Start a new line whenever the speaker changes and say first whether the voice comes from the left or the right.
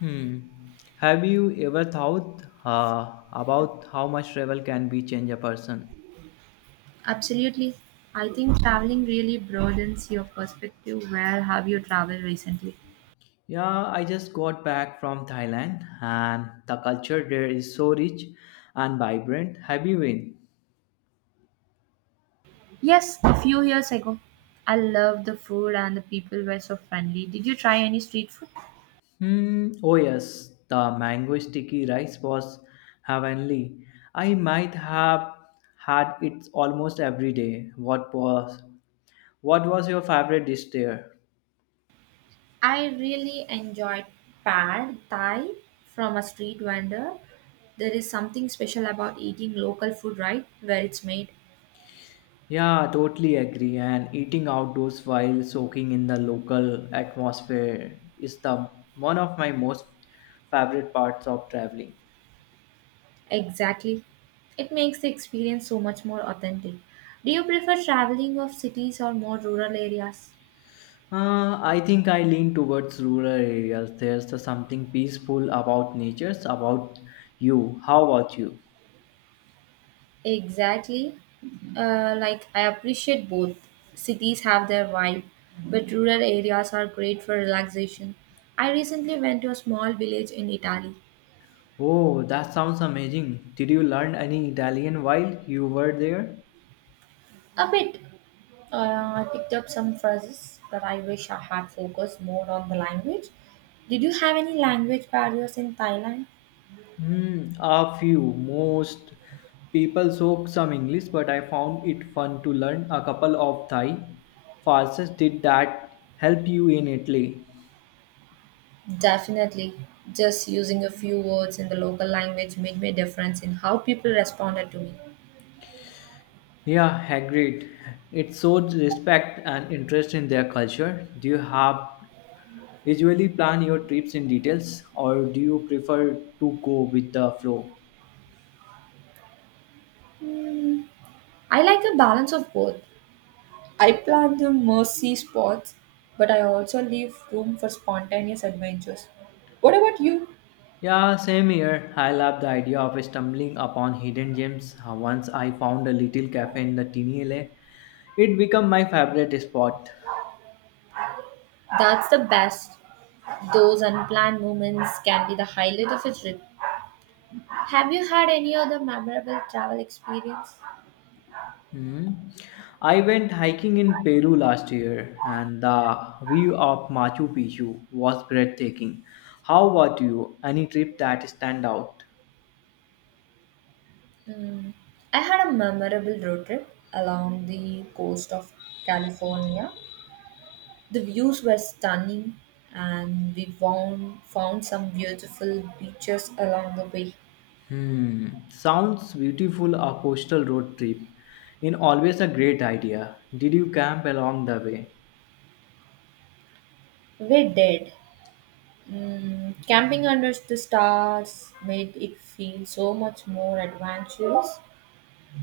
left: Hmm. Have you ever thought about how much travel can be change a person?
right: Absolutely. I think traveling really broadens your perspective. Where have you traveled recently?
left: Yeah, I just got back from Thailand, and the culture there is so rich and vibrant. Have you been?
right: Yes, a few years ago. I loved the food and the people were so friendly. Did you try any street food?
left: Hmm. Oh yes, the mango sticky rice was heavenly. I might have had it almost every day. What was your favorite dish there?
right: I really enjoyed pad thai from a street vendor. There is something special about eating local food, right? Where it's made.
left: Yeah, totally agree. And eating outdoors while soaking in the local atmosphere is the one of my most favorite parts of traveling.
right: Exactly. It makes the experience so much more authentic. Do you prefer traveling of cities or more rural areas?
left: I think I lean towards rural areas. There's the something peaceful about nature, about you. How about you?
right: Exactly. Like I appreciate both. Cities have their vibe, but rural areas are great for relaxation. I recently went to a small village in Italy.
left: Oh, that sounds amazing. Did you learn any Italian while you were there?
right: A bit. Uh, I picked up some phrases, but I wish I had focused more on the language. Did you have any language barriers in Thailand?
left: Hmm, a few. Most people spoke some English, but I found it fun to learn a couple of Thai phrases. Did that help you in Italy?
right: Definitely. Just using a few words in the local language made me a difference in how people responded to me.
left: Yeah, agreed. It shows respect and interest in their culture. Do you have usually plan your trips in details, or do you prefer to go with the flow?
right: I like a balance of both. I plan the mercy spots, but I also leave room for spontaneous adventures. What about you?
left: Yeah, same here. I love the idea of stumbling upon hidden gems. Once I found a little cafe in the teeny alley, it became my favorite spot.
right: That's the best. Those unplanned moments can be the highlight of a trip. Have you had any other memorable travel experience?
left: Hmm. I went hiking in Peru last year, and the view of Machu Picchu was breathtaking. How about you? Any trip that stand out?
right: Mm, I had a memorable road trip along the coast of California. The views were stunning, and we found some beautiful beaches along the way.
left: Hmm, sounds beautiful. A coastal road trip, in always a great idea. Did you camp along the way?
right: We did. Mm, camping under the stars made it feel so much more adventurous.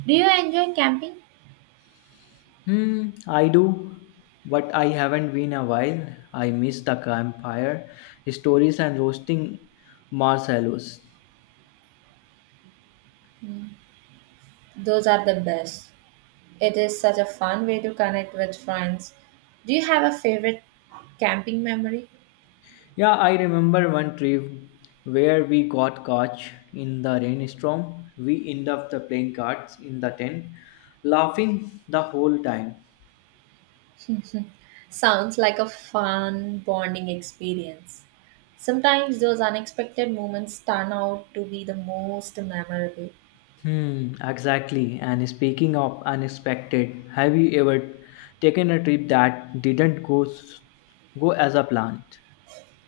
right: Do you enjoy camping?
left: Hmm, I do, but I haven't been a while. I miss the campfire, stories, and roasting marshmallows.
right: Those are the best. It is such a fun way to connect with friends. Do you have a favorite camping memory?
left: Yeah, I remember one trip where we got caught in the rainstorm. We ended up the playing cards in the tent, laughing the whole time.
right: Sounds like a fun bonding experience. Sometimes those unexpected moments turn out to be the most memorable.
left: Hmm, exactly. And speaking of unexpected, have you ever taken a trip that didn't go as a plan?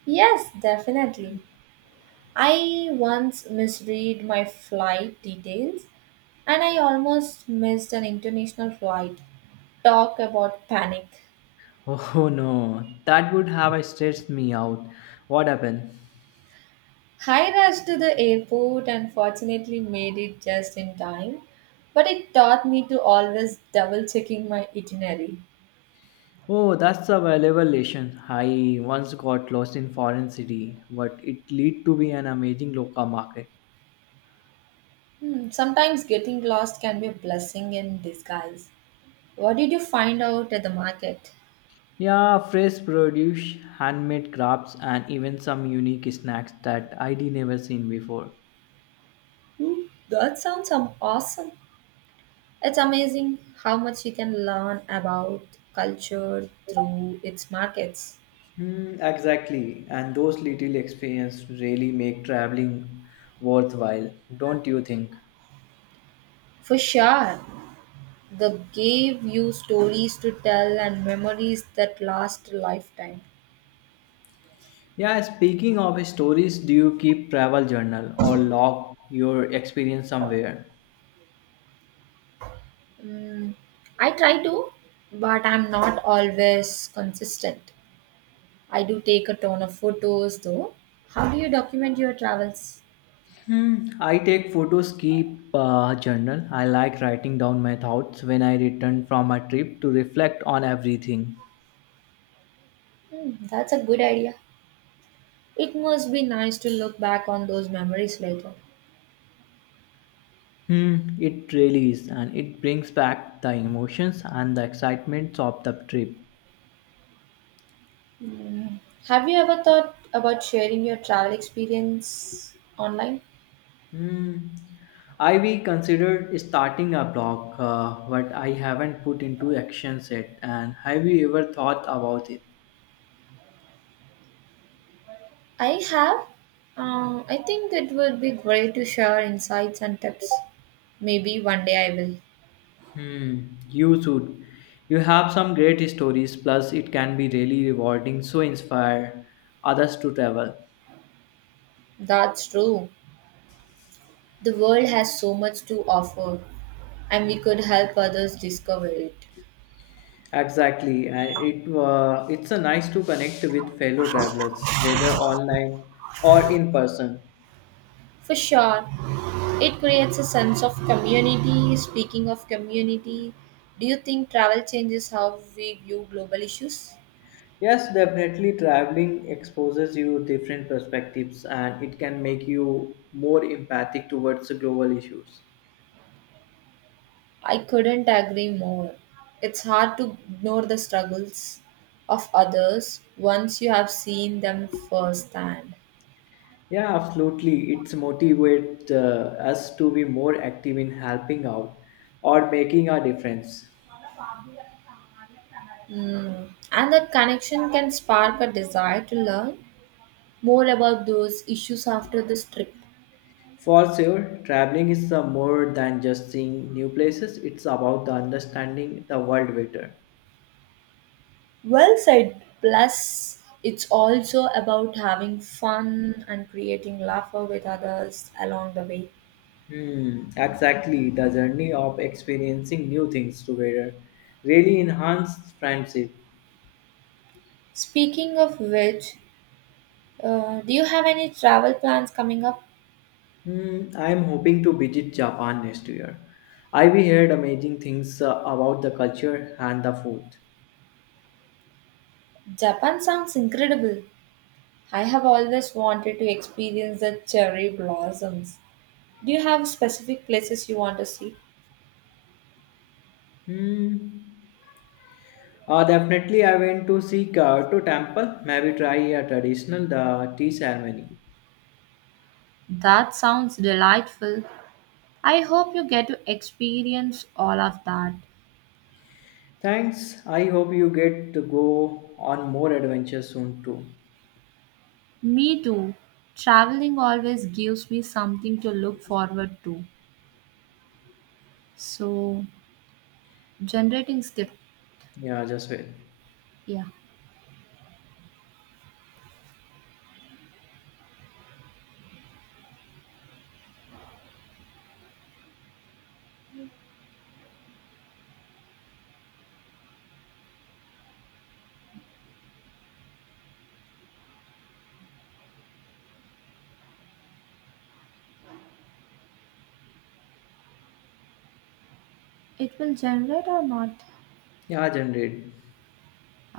right: Yes, definitely. I once misread my flight details and I almost missed an international flight. Talk about panic.
left: Oh no, that would have stressed me out. What happened?
right: I rushed to the airport and fortunately made it just in time. But it taught me to always double checking my itinerary.
left: Oh, that's a valuable lesson. I once got lost in foreign city, but it lead to be an amazing local market.
right: Hmm, sometimes getting lost can be a blessing in disguise. What did you find out at the market?
left: Yeah, fresh produce, handmade crafts, and even some unique snacks that I'd never seen before.
right: Hmm, that sounds awesome. It's amazing how much you can learn about culture through its markets.
left: Hmm, exactly, and those little experiences really make traveling worthwhile, don't you think?
right: For sure. They gave you stories to tell and memories that last a lifetime.
left: Yeah, speaking of stories, do you keep travel journal or log your experience somewhere?
right: Mm, I try to, but I'm not always consistent. I do take a ton of photos though. How do you document your travels?
left: Hmm, I take photos, keep journal. I like writing down my thoughts when I return from a trip to reflect on everything.
right: Hmm, that's a good idea. It must be nice to look back on those memories later.
left: Hmm, it really is, and it brings back the emotions and the excitements of the trip.
right: Hmm, have you ever thought about sharing your travel experience online?
left: Hmm, I we considered starting a blog, but I haven't put into action yet. And have you ever thought about it?
right: I have. I think it would be great to share insights and tips. Maybe one day I will.
left: Hmm, you should. You have some great stories, plus, it can be really rewarding, so inspire others to travel.
right: That's true. The world has so much to offer, and we could help others discover it.
left: Exactly, and it's a nice to connect with fellow travelers, whether online or in person.
right: For sure, it creates a sense of community. Speaking of community, do you think travel changes how we view global issues?
left: Yes, definitely, traveling exposes you different perspectives, and it can make you more empathic towards the global issues.
right: I couldn't agree more. It's hard to ignore the struggles of others once you have seen them firsthand.
left: Yeah, absolutely. It's motivate us to be more active in helping out or making a difference.
right: Mm. And that connection can spark a desire to learn more about those issues after this trip.
left: For sure, traveling is more than just seeing new places. It's about the understanding the world better.
right: Well said. Plus, it's also about having fun and creating laughter with others along the way.
left: Hmm, exactly. The journey of experiencing new things together really enhanced friendship.
right: Speaking of which, do you have any travel plans coming up?
left: Hmm, I am hoping to visit Japan next year. I we heard amazing things about the culture and the food.
right: Japan sounds incredible. I have always wanted to experience the cherry blossoms. Do you have specific places you want to see?
left: Hmm. Definitely, I went to see Kyoto temple. Maybe try a traditional tea ceremony.
right: That sounds delightful. I hope you get to experience all of that.
left: Thanks. I hope you get to go on more adventures soon too.
right: Me too. Traveling always gives me something to look forward to. So, generating skip.
left: Yeah, just wait.
right: Yeah. It will generate or not?
left: Yeah, generate.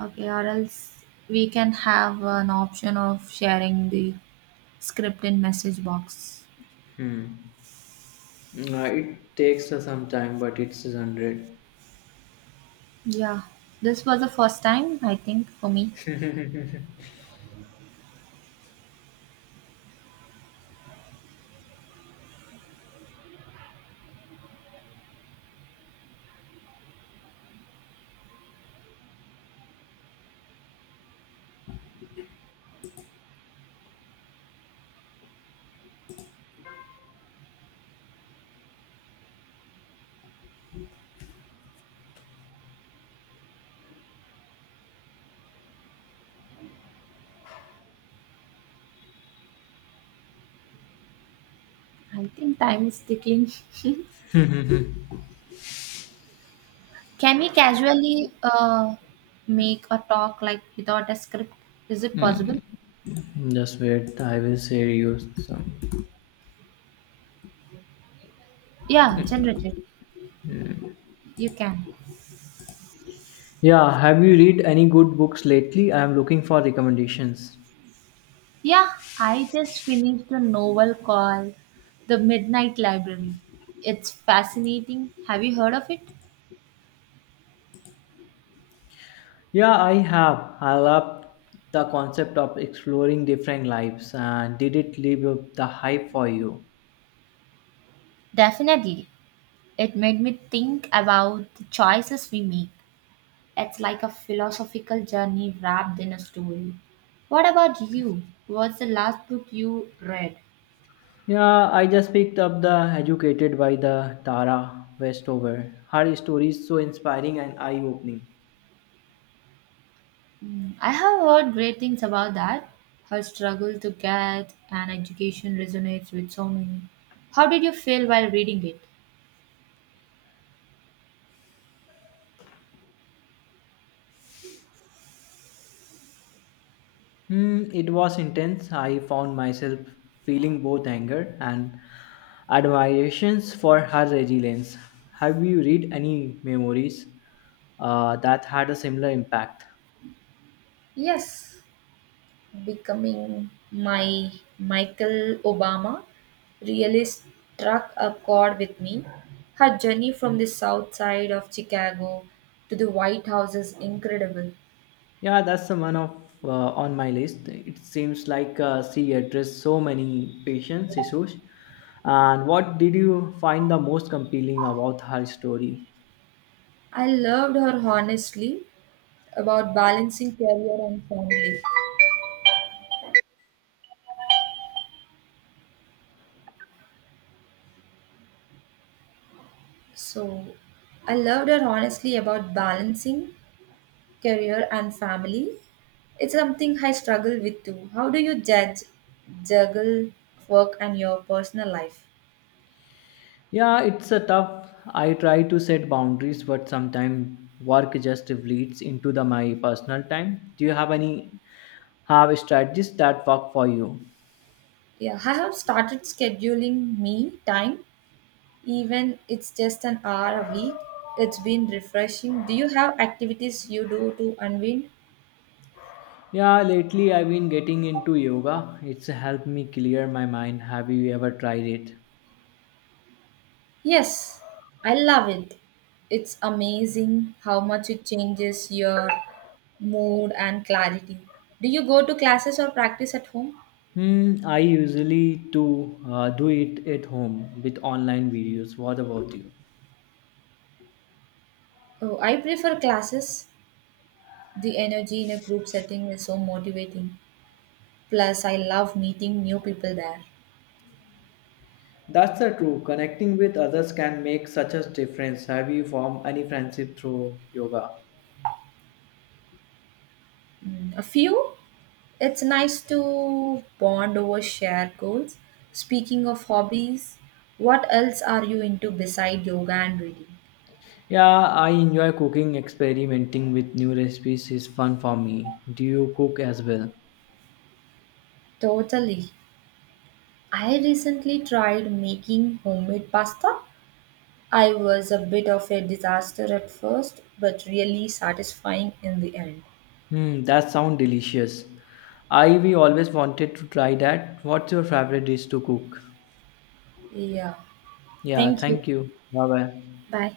right: Okay, or else we can have an option of sharing the script in message box.
left: Hmm. It takes some time, but it's generate.
right: Yeah, this was the first time I think for me. I think time is ticking. Can we casually make a talk like without a script? Is it possible?
left: Just wait. I will share you some.
right: Yeah, generate it. You can.
left: Yeah. Have you read any good books lately? I am looking for recommendations.
right: Yeah, I just finished a novel called The Midnight Library. It's fascinating. Have you heard of it?
left: Yeah, I have. I love the concept of exploring different lives. And did it live up the hype for you?
right: Definitely. It made me think about the choices we make. It's like a philosophical journey wrapped in a story. What about you? What's the last book you read?
left: Yeah, I just picked up the Educated by the Tara Westover. Her story is so inspiring and eye-opening.
right: Hmm, I have heard great things about that. Her struggle to get an education resonates with so many. How did you feel while reading it?
left: Hmm, it was intense. I found myself feeling both anger and admirations for her resilience. Have you read any memories that had a similar impact?
right: Yes, becoming my Michael Obama really struck a chord with me. Her journey from the south side of Chicago to the White House is incredible.
left: Yeah, that's the one of on my list. It seems like she addressed so many patients' issues. And what did you find the most compelling about her story?
right: I loved her honestly about balancing career and family. So, I loved her honestly about balancing career and family. It's something I struggle with too. How do you juggle work and your personal life?
left: Yeah, it's a tough. I try to set boundaries, but sometimes work just leads into the my personal time. Do you have any have strategies that work for you?
right: Yeah, I have started scheduling me time, even it's just an hour a week. It's been refreshing. Do you have activities you do to unwind?
left: Yeah, lately I've been getting into yoga. It's helped me clear my mind. Have you ever tried it?
right: Yes, I love it. It's amazing how much it changes your mood and clarity. Do you go to classes or practice at home?
left: Hmm, I usually do it at home with online videos. What about you?
right: Oh, I prefer classes. The energy in a group setting is so motivating. Plus, I love meeting new people there.
left: That's the true. Connecting with others can make such a difference. Have you formed any friendship through yoga?
right: Mm, a few? It's nice to bond over shared goals. Speaking of hobbies, what else are you into beside yoga and reading?
left: Yeah, I enjoy cooking. Experimenting with new recipes is fun for me. Do you cook as well?
right: Totally. I recently tried making homemade pasta. I was a bit of a disaster at first, but really satisfying in the end.
left: Hmm, that sounds delicious. I we always wanted to try that. What's your favorite dish to cook?
right: Yeah.
left: Yeah,
right: Thank you.
left: thank you. Bye bye.
right: Bye.